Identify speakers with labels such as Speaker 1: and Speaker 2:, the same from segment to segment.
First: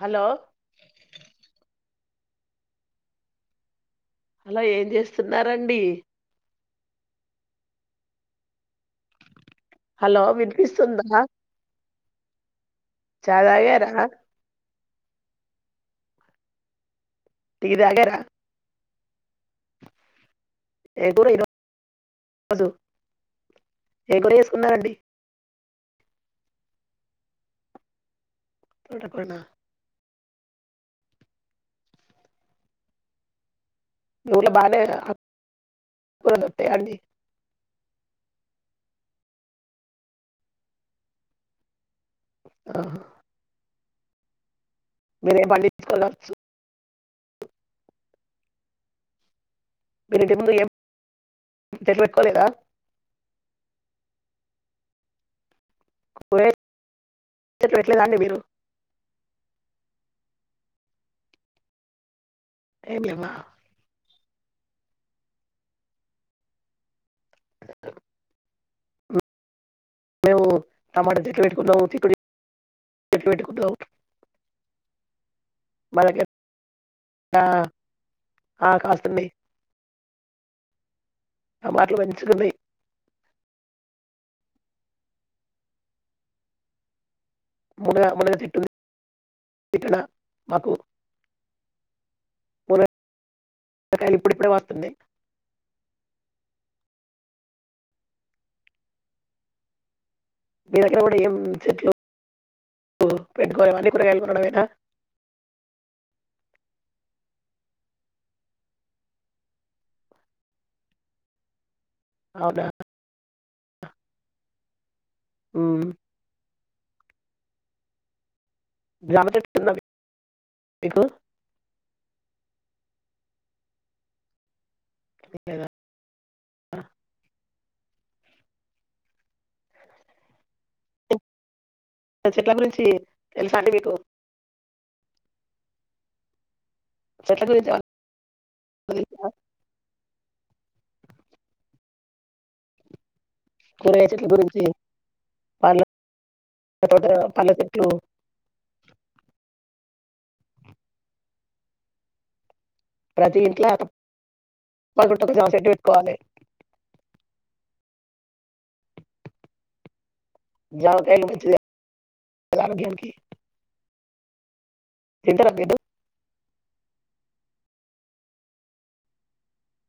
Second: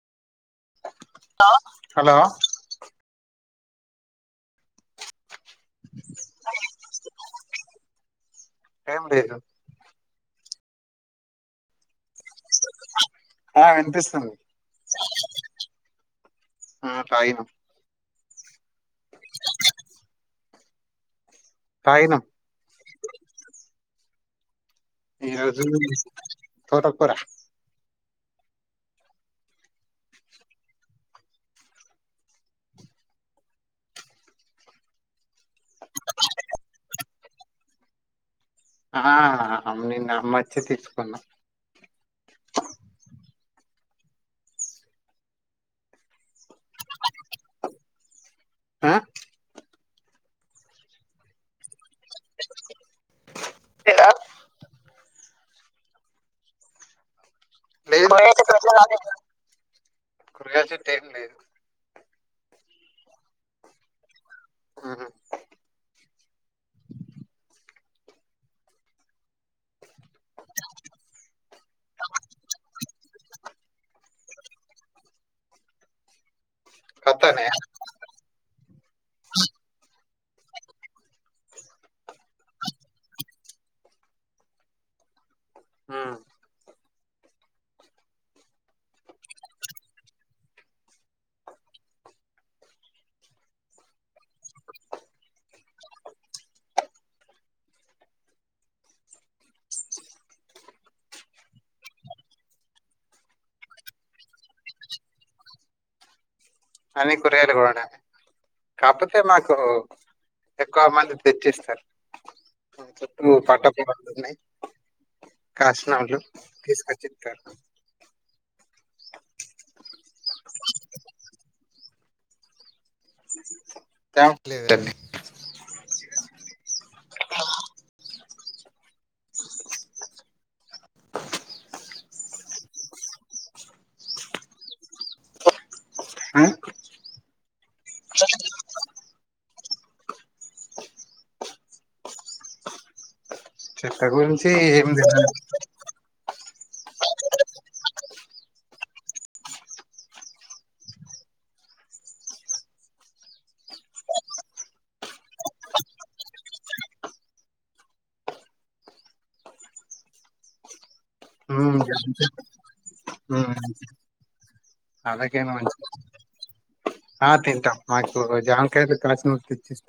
Speaker 1: Hello
Speaker 2: hello
Speaker 1: hello ఏం చేస్తున్నరండి?
Speaker 2: ఏం లేదు
Speaker 1: హలో విన్పిస్తుందా? చాయ్ తాగారా
Speaker 2: సరే సరే ఆ తాగినం
Speaker 1: టి దాగరా? ఏం కూర ఇరో
Speaker 2: తాగినా
Speaker 1: ఏం కూర ఏసుకున్నారండీ
Speaker 2: తోటకూర
Speaker 1: తోటకూర నా ఊళ్ళో బానే ఆకుకూరలు దొరుకుతాయా అండి
Speaker 2: ఆ అమ్ నిన్న అమ్మంచింది తీసుకున్నా
Speaker 1: ఓహ్ మీరేం పండించుకోరుకావచ్చు.
Speaker 2: ఆ
Speaker 1: మీరు ఇంటి ముందు ఏం చెట్లు పెట్టుకోలేదా? కూరగాయల్
Speaker 2: లేదు కూరగాయ చెట్లు పెట్టలేదనే కూరగాయ చెట్లు ఏమి లేదు.
Speaker 1: ఏమిలేవ్వా?
Speaker 2: ఉహుమ్
Speaker 1: మేము టమాటా చెట్లు పెట్టుకున్నాము చిక్కుడు చెట్లు పెట్టుకున్నాము. మలకేడ్
Speaker 2: కత్తన్నయా
Speaker 1: ఆ కాతున్నాయి. ఆ టమాటలు మంచిగున్నాయి.
Speaker 2: ఉమ్
Speaker 1: మునగ మునగ చెట్టు ఉంది తిట్టన మాకు సొరకాయలు ఇప్పుడిప్పుడే కత్తునాయి. మీ దగ్గర కూడా ఏం చెట్లు ఓ పెట్టుకొర అన్ని కూరగాయలు కొనడమేనా?
Speaker 2: అనే కూరగాయలు కొనడమే. కాపోతే మాకు ఎక్కువ మంది తెచ్చిస్తరు.
Speaker 1: అవునా
Speaker 2: చుట్టు పంటపొలాలు ఉన్నాయి.
Speaker 1: మ్మ్.
Speaker 2: కాసిన వాళ్ళు తీస్ కచ్చిత్తరు.
Speaker 1: జామచెట్టు ఉందా మీ మీకు
Speaker 2: జామ్ లేదండి
Speaker 1: లేదా ఆ చెట్ల గురించి తెలుసా అండి మీకు చెట్ల గురించి అన్న తెలుసా? కూరగాయా చెట్ల గురించి పాల ఉపోద్ద పండ్లచెట్లు ప్రతి ఇంట్ల తప్పకుంట ఒక జామచెట్టు పెట్టుకోవాలే. జామకాయలు మంచిదే జామకాయలకి
Speaker 2: అందుకేనా
Speaker 1: మీరు
Speaker 2: మంచింది. ఆ తింటా మాకు జామ్కాయలు కసినోవోల్ తెచ్చిస్త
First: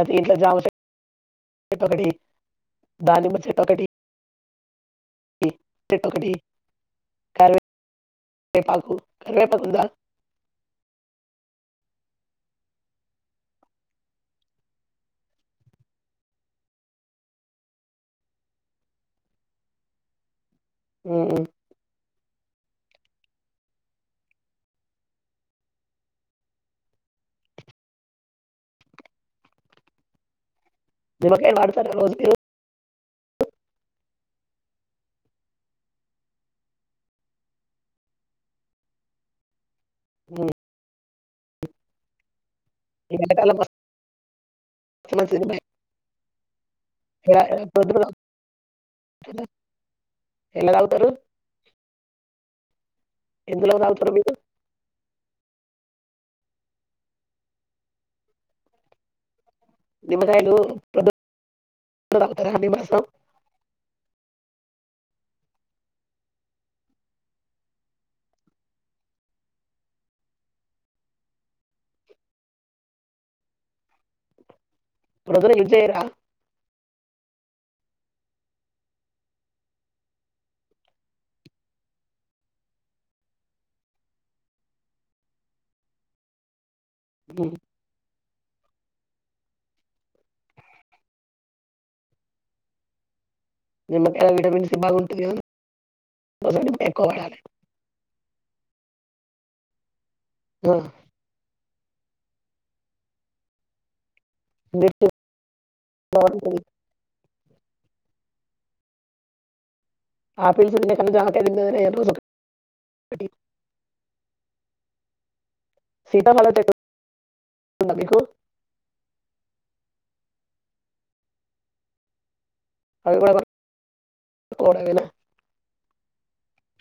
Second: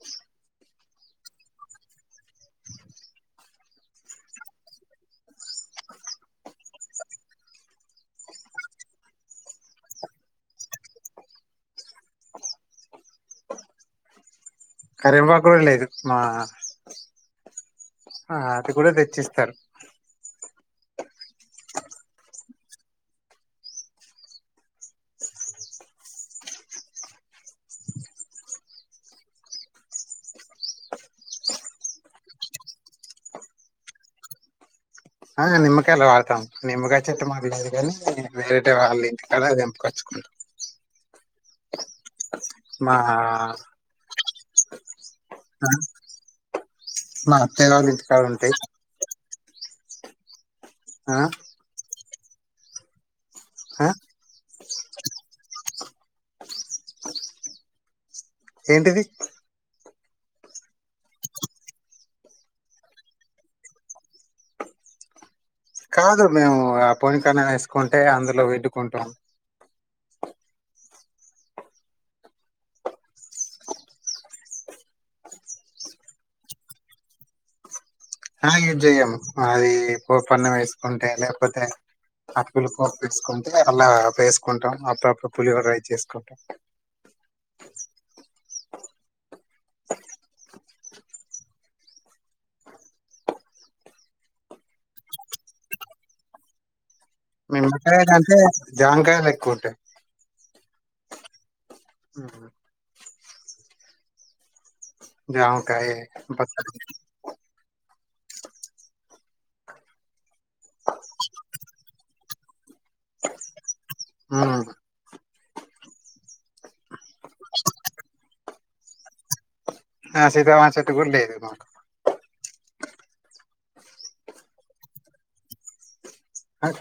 Speaker 1: అది ఇట్లా జామచే ఇత్త ఒకటి దానిమ్మ చెట్టు ఒకటి ఈ చెట్టు ఒకటి కరివే రేపాకు కరివేపాకు ఉందా?
Speaker 2: కరపాకుడలదదు మా ఆ అది కూడా తెచ్చిస్తారు.
Speaker 1: ఉమ్ నిమ్మకాయలు బాడుతారా రోజు మీరు
Speaker 2: ఆ నిమ్మకాయలు వాడతాం నిమ్మకాయ చెట్టు మాకు లేదు గని వేరేటి వాళ్ళ ఇంటికా తెంపుకొ క
Speaker 1: ఉమ్,
Speaker 2: మా
Speaker 1: చిన్న తుదిమే
Speaker 2: మా అత్తయ్య వాళ్ళ ఇంటికాడ ఉంటే
Speaker 1: తేల్వద్ ఎల్లా తాగుతారు
Speaker 2: ఆ
Speaker 1: ఎందులో
Speaker 2: ఆ
Speaker 1: తాగుతారు మీరు
Speaker 2: ఏంటిది
Speaker 1: నిమ్మకాయలు ప్రొద్దున తాగుతారా నిమ్మరసం
Speaker 2: కాదు మేము ఆ పొనీ కన్నా వేసుకుంటే అందులో పిండుకుంటాం
Speaker 1: ప్రొద్దున కి యూస్ చేయరా
Speaker 2: ఆ యూజ్ చెయ్యము అది పప్పు అన్నం వేసుకుంటే లేకపోతే అప్పీలు పప్పు వేసుకుంటే అలా వేసుకుంటాం అప్పుడప్పుడు పులిహోర రైస్ చేసుకుంటాం
Speaker 1: ఉమ్ నిమ్మకాయ లో విటమిన్స్ సి బాగుంటుంది కదా [unintelligible] ఎక్కువ వాడాలి
Speaker 2: నిమ్మకాయలంటే జామకాయలు ఎక్కువ ఉంటాయి.
Speaker 1: ఆ
Speaker 2: ఉమ్
Speaker 1: మీ
Speaker 2: జామకాయే బత్
Speaker 1: ఆపిల్స్ తినే కంటే జామకాయలు తినడమే [unintelligible] రోజు ఒకటి
Speaker 2: ఉమ్
Speaker 1: సీతాఫలం చెట్టు ఉందా మీకు
Speaker 2: ఆ సీతాఫలం చెట్టు కూడా లేదు మాకు
Speaker 1: అవి కూడ కొనుక్కోవడమేనా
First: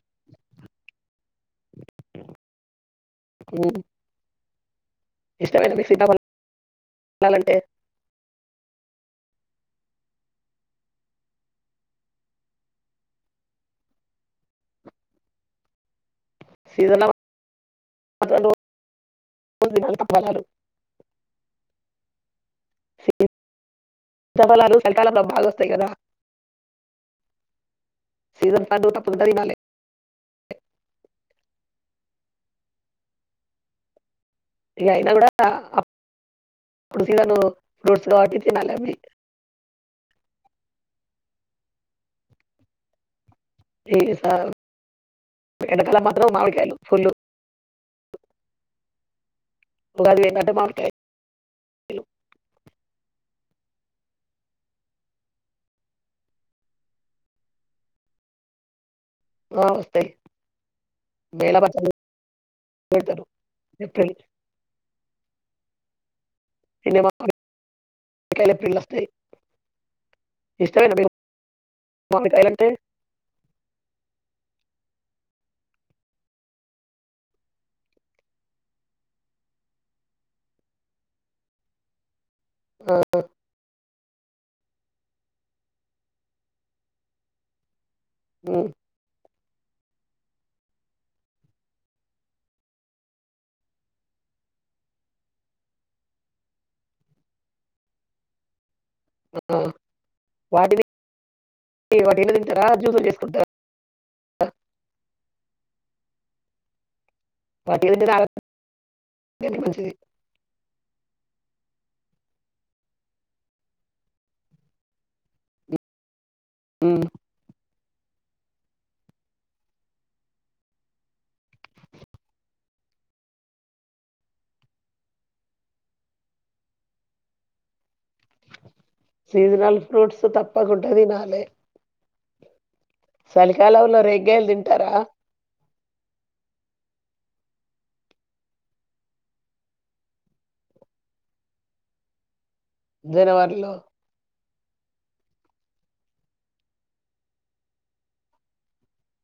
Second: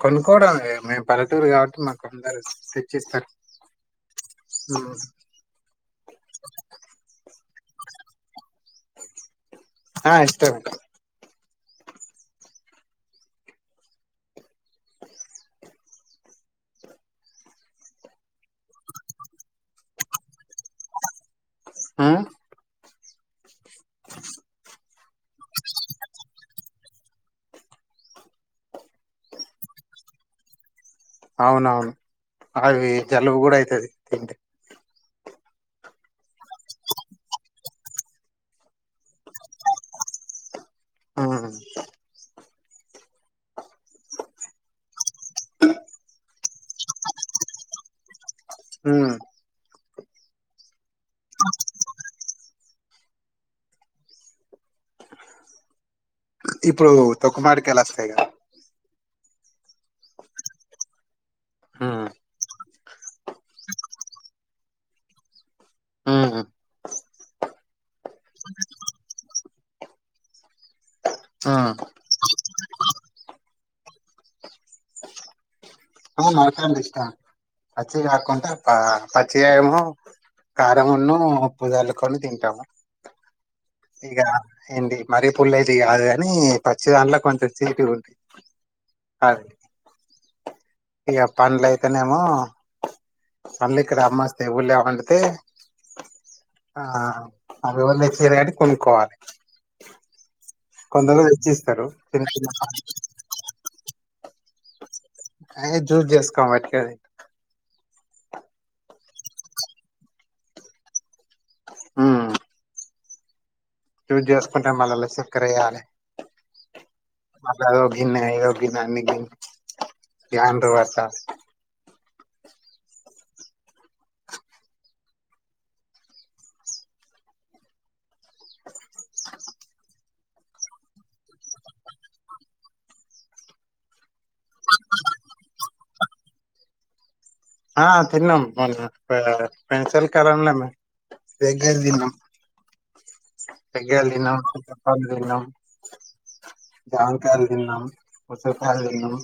Speaker 2: కొనుక్కోవడం లే మేము పల్లెటూరు కాబట్టి మాకు అందరు తెచ్చిస్తారు.
Speaker 1: ఉమ్,
Speaker 2: ఉమ్
Speaker 1: ఇష్టమేనా మీకు సీతాఫలం తినాలంటే
Speaker 2: ఆ ఇష్టమే
Speaker 1: సీజన్ల మందు కొన్ని ఫలాలు
Speaker 2: ఆ
Speaker 1: సీతఫలాలు చలికాలంలో బాగా వస్తాయి కదా సీజన్ పండు అప్పుడు ఉంటే తినాలి
Speaker 2: అవునవును అవి జలుబు కూడా అయితది తింటే
Speaker 1: ఇక అయినా కూడా అప్పుడు సీజనల్ ఫ్రూట్స్ కాబట్టి తినాలి అవి
Speaker 2: ఉమ్
Speaker 1: వెయ్యి సార్లు ఎండకాలం మాత్రం మామిడికాయలు ఫుల్లు
Speaker 2: ఉమ్
Speaker 1: ఉగాది పోయిందంటే మామిడికాయ
Speaker 2: ఇప్పుడు తక్కువ మామిడికాయలు వస్తాయి కదా
Speaker 1: ఆ వస్తాయి నేల పచ్చళ్ళు
Speaker 2: ఉమ్
Speaker 1: పెడతారు పిక్కయి [inaudible]
Speaker 2: ఉమ్
Speaker 1: [unintelligible] మామిడికాయలు పిల్లస్తోయి ఇష్టమేనా మీకు
Speaker 2: ఉమ్
Speaker 1: మామిడికాయలు అంటే
Speaker 2: ఆ మామిడికాయలు అంటే ఇష్టమే పచ్చి కాకుండా పచ్చిగాయము కారంమున్న ఉప్పు జల్లుకొని తింట టాం
Speaker 1: ఆ!
Speaker 2: ఇక ఏంటి మరీ పుల్లవి అయితే కాదు కాని పచ్చి దాంట్లో కొంచెం తీపి ఉంటాయి
Speaker 1: ఉమ్
Speaker 2: ఇగ పండ్ల అయితేనేమో పండ్లు ఇక్కడ అమ్మోస్తయి ఊళ్లో పండితే ఆ అవిగున్ తెచ్చిర్ గాని కొనుక్కోవాలి.
Speaker 1: ఆ! వాటిని
Speaker 2: కొందరు తెచ్చిస్తారు
Speaker 1: [unintelligible]
Speaker 2: చిన్న
Speaker 1: వట్టిగనే తింటారా జ్యూసుల్ చేసుకుంటరా [inaudible]
Speaker 2: అ య్ జూస్ జేస్కొం వట్టిగనే
Speaker 1: వట్టిగ తింటెనే ఆరోగ్యానికి మంచిది
Speaker 2: ఆ జూస్జేసుకుంటె మల్లల్ల సెక్కరెయ్యాలె
Speaker 1: మ్మ్మ్
Speaker 2: మల్లదో గిన్నె ఇదో గిన్న అని గిన్ ఇగ అంటు బట్టాలె
Speaker 1: సీజనల్ ఫ్రూట్స్ తప్పకుంట తినాలె సలికాలంలో రేగ్గాయల్తింటరా
Speaker 2: ఆ తిన్నం రెగ్గాయల్ దిన్నం
Speaker 1: జనవరిలో?
Speaker 2: రెగ్గాయల్దిన్న అప్పుడ్ దిన్నం జామకాయల్దిన్నం పుచ్చకాయల్దిన్నం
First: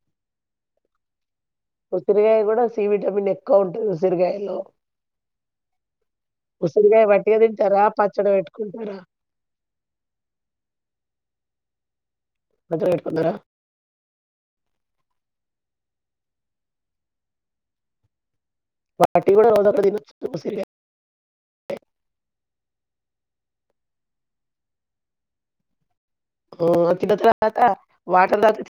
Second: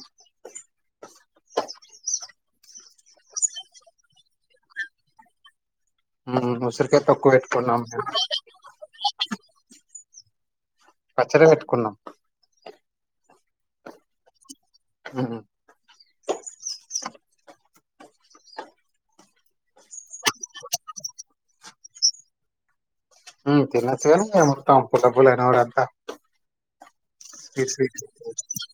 Speaker 1: ఉసిరిగాయ గూడ సి విటమిన్ ఎక్కువ ఉంటుంది ఉసిరిగాయలో
Speaker 2: ఉమ్ ఉసిరికాయ
Speaker 1: ఉసిరిగాయ్
Speaker 2: తొక్కు
Speaker 1: వట్టిగా
Speaker 2: పెట్టుకున్నాం
Speaker 1: తింటారా పచ్చడి పెట్టుకుంటరా
Speaker 2: పచ్చడ పెట్టుకున్నం
Speaker 1: పచ్చడ పెట్టుకున్నరా
Speaker 2: ఊ ఉ
Speaker 1: వాటిని గూడ రోజొకటి తినొచ్చు ఉసిరిగాయ్
Speaker 2: ఉమ్ తినచ్చుగనిగ మొత్తం పుల్లపుల్లగ నోరంతా
Speaker 1: ఆ! అది తిన్న తరువాత
Speaker 2: స్వీట్
Speaker 1: వాటర్ తాగుతే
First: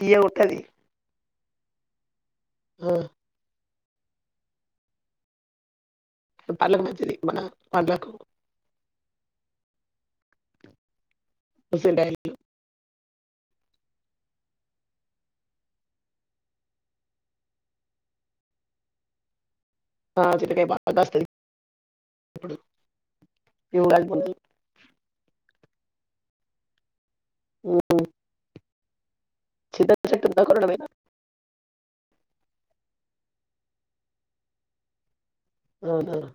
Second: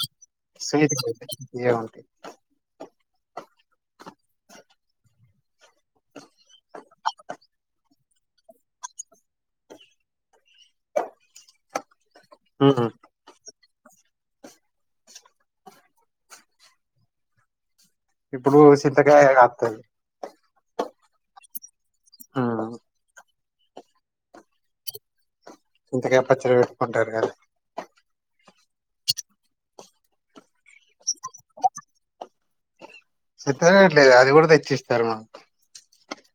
Speaker 1: తియ్యగుంటది
Speaker 2: స్వీట్ ఇవే ఉంటాయి
Speaker 1: పల్లకు మంచిది మన పండ్లకు ఫ్రెష్షుగుంటయ్
Speaker 2: అవునా ఇప్పుడూ సింతగాయే గాత్తది
Speaker 1: ఆ చింతకాయ బాగ్గాస్తది ఇప్పుడు
Speaker 2: ఉమ్
Speaker 1: ఇవ్ గల్పొద్దు
Speaker 2: చింతకాయ పచ్చడి పెట్టుకుంటరుగా
Speaker 1: ఊ హూ చింత చెట్టుందా కొన్నడా మీయన్న
Speaker 2: చెత్తగాట్లేదు అది కూడా తెచ్చిస్తరు మాకు
Speaker 1: వొద్దన్న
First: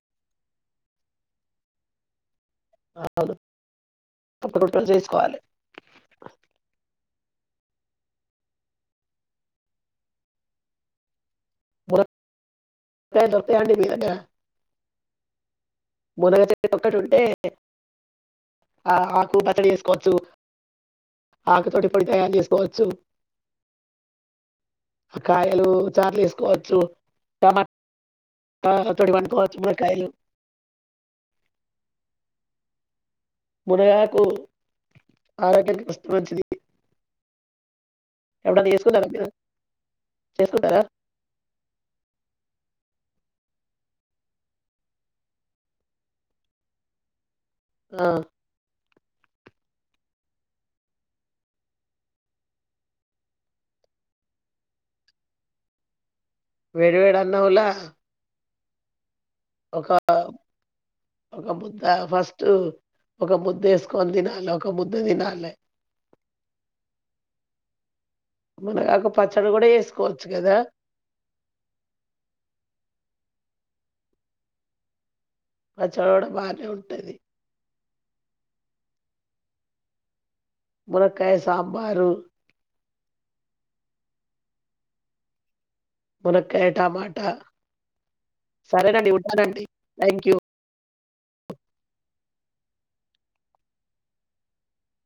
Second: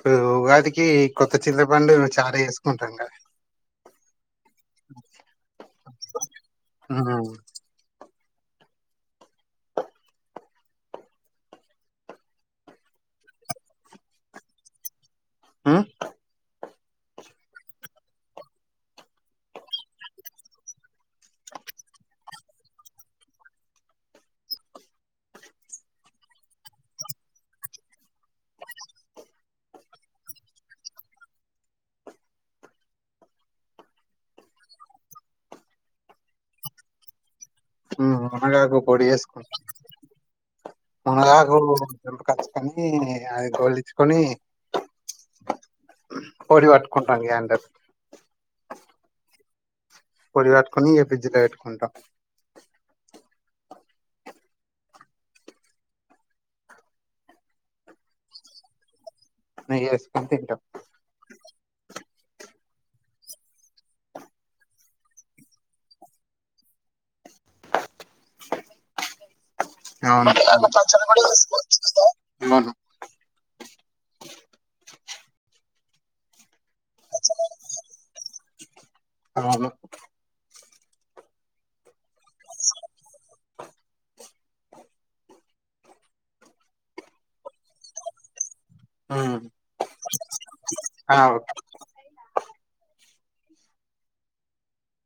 Speaker 2: ప్పు ఉగాదికీ కొత్త చింతపండు చారే
Speaker 1: [unintelligible] ఒక్క రొట్టల్ జేసుకోవాలె
Speaker 2: ఆ
Speaker 1: [unintelligible] దొరుకతాయాండీ మీ దగ్గర
Speaker 2: ఉమ్
Speaker 1: ముూనగ చెట్టు ఒక్కటుంటే ఆ ఆకు పచ్చడి చేసుకోవచ్చు ఆకుతోటి పొడి తయారు చేసుకోవచ్చు కాయలూ చార్లేసుకోవచ్చు టమా ఆ వాటి తోడి వండుకోవచ్చు ములక్కాయలు మునగాకూ ఆరోగ్యానికి మంచిది
Speaker 2: ఉమ్
Speaker 1: ఎప్పుడన్న
Speaker 2: మునగాకు పొడి
Speaker 1: చేసుకున్నారా మీరు చేసుకుంటరా
Speaker 2: నాకెవలొండుతరు కొనుక్కచుకనీ అయి గోలిచ్చుకొనీ పొడి పట్టుకుంట ఇగ
Speaker 1: ఆ
Speaker 2: పొడి పట్టుకొనీ ఇగ ఫ్రిడ్జి ల పెట్టుకుంట
Speaker 1: వేడివేడి అన్నంల
Speaker 2: నెయ్యి ఏసుకొని తింటం
Speaker 1: ఒక్క ముద్ద ఫస్ట్ ఒక ముద్ద ఏసుకొని తినాల ఒక ముుద్దు తినాలే. మునగ ఆకు పచ్చడి కూడా ఏసు
Speaker 2: అవునా మునగాకు పచ్చడి కూడా ఏసుకొచ్
Speaker 1: పచ్చడి కూడా బానే ఉంటది.
Speaker 2: అవును
Speaker 1: మునక్కాయ సాంబారు మునక్కయ టమాట సరేనండి
Speaker 2: ఉమ్
Speaker 1: ఉంటానండి థ్యాంక్ యూ
Speaker 2: ఆ ఓ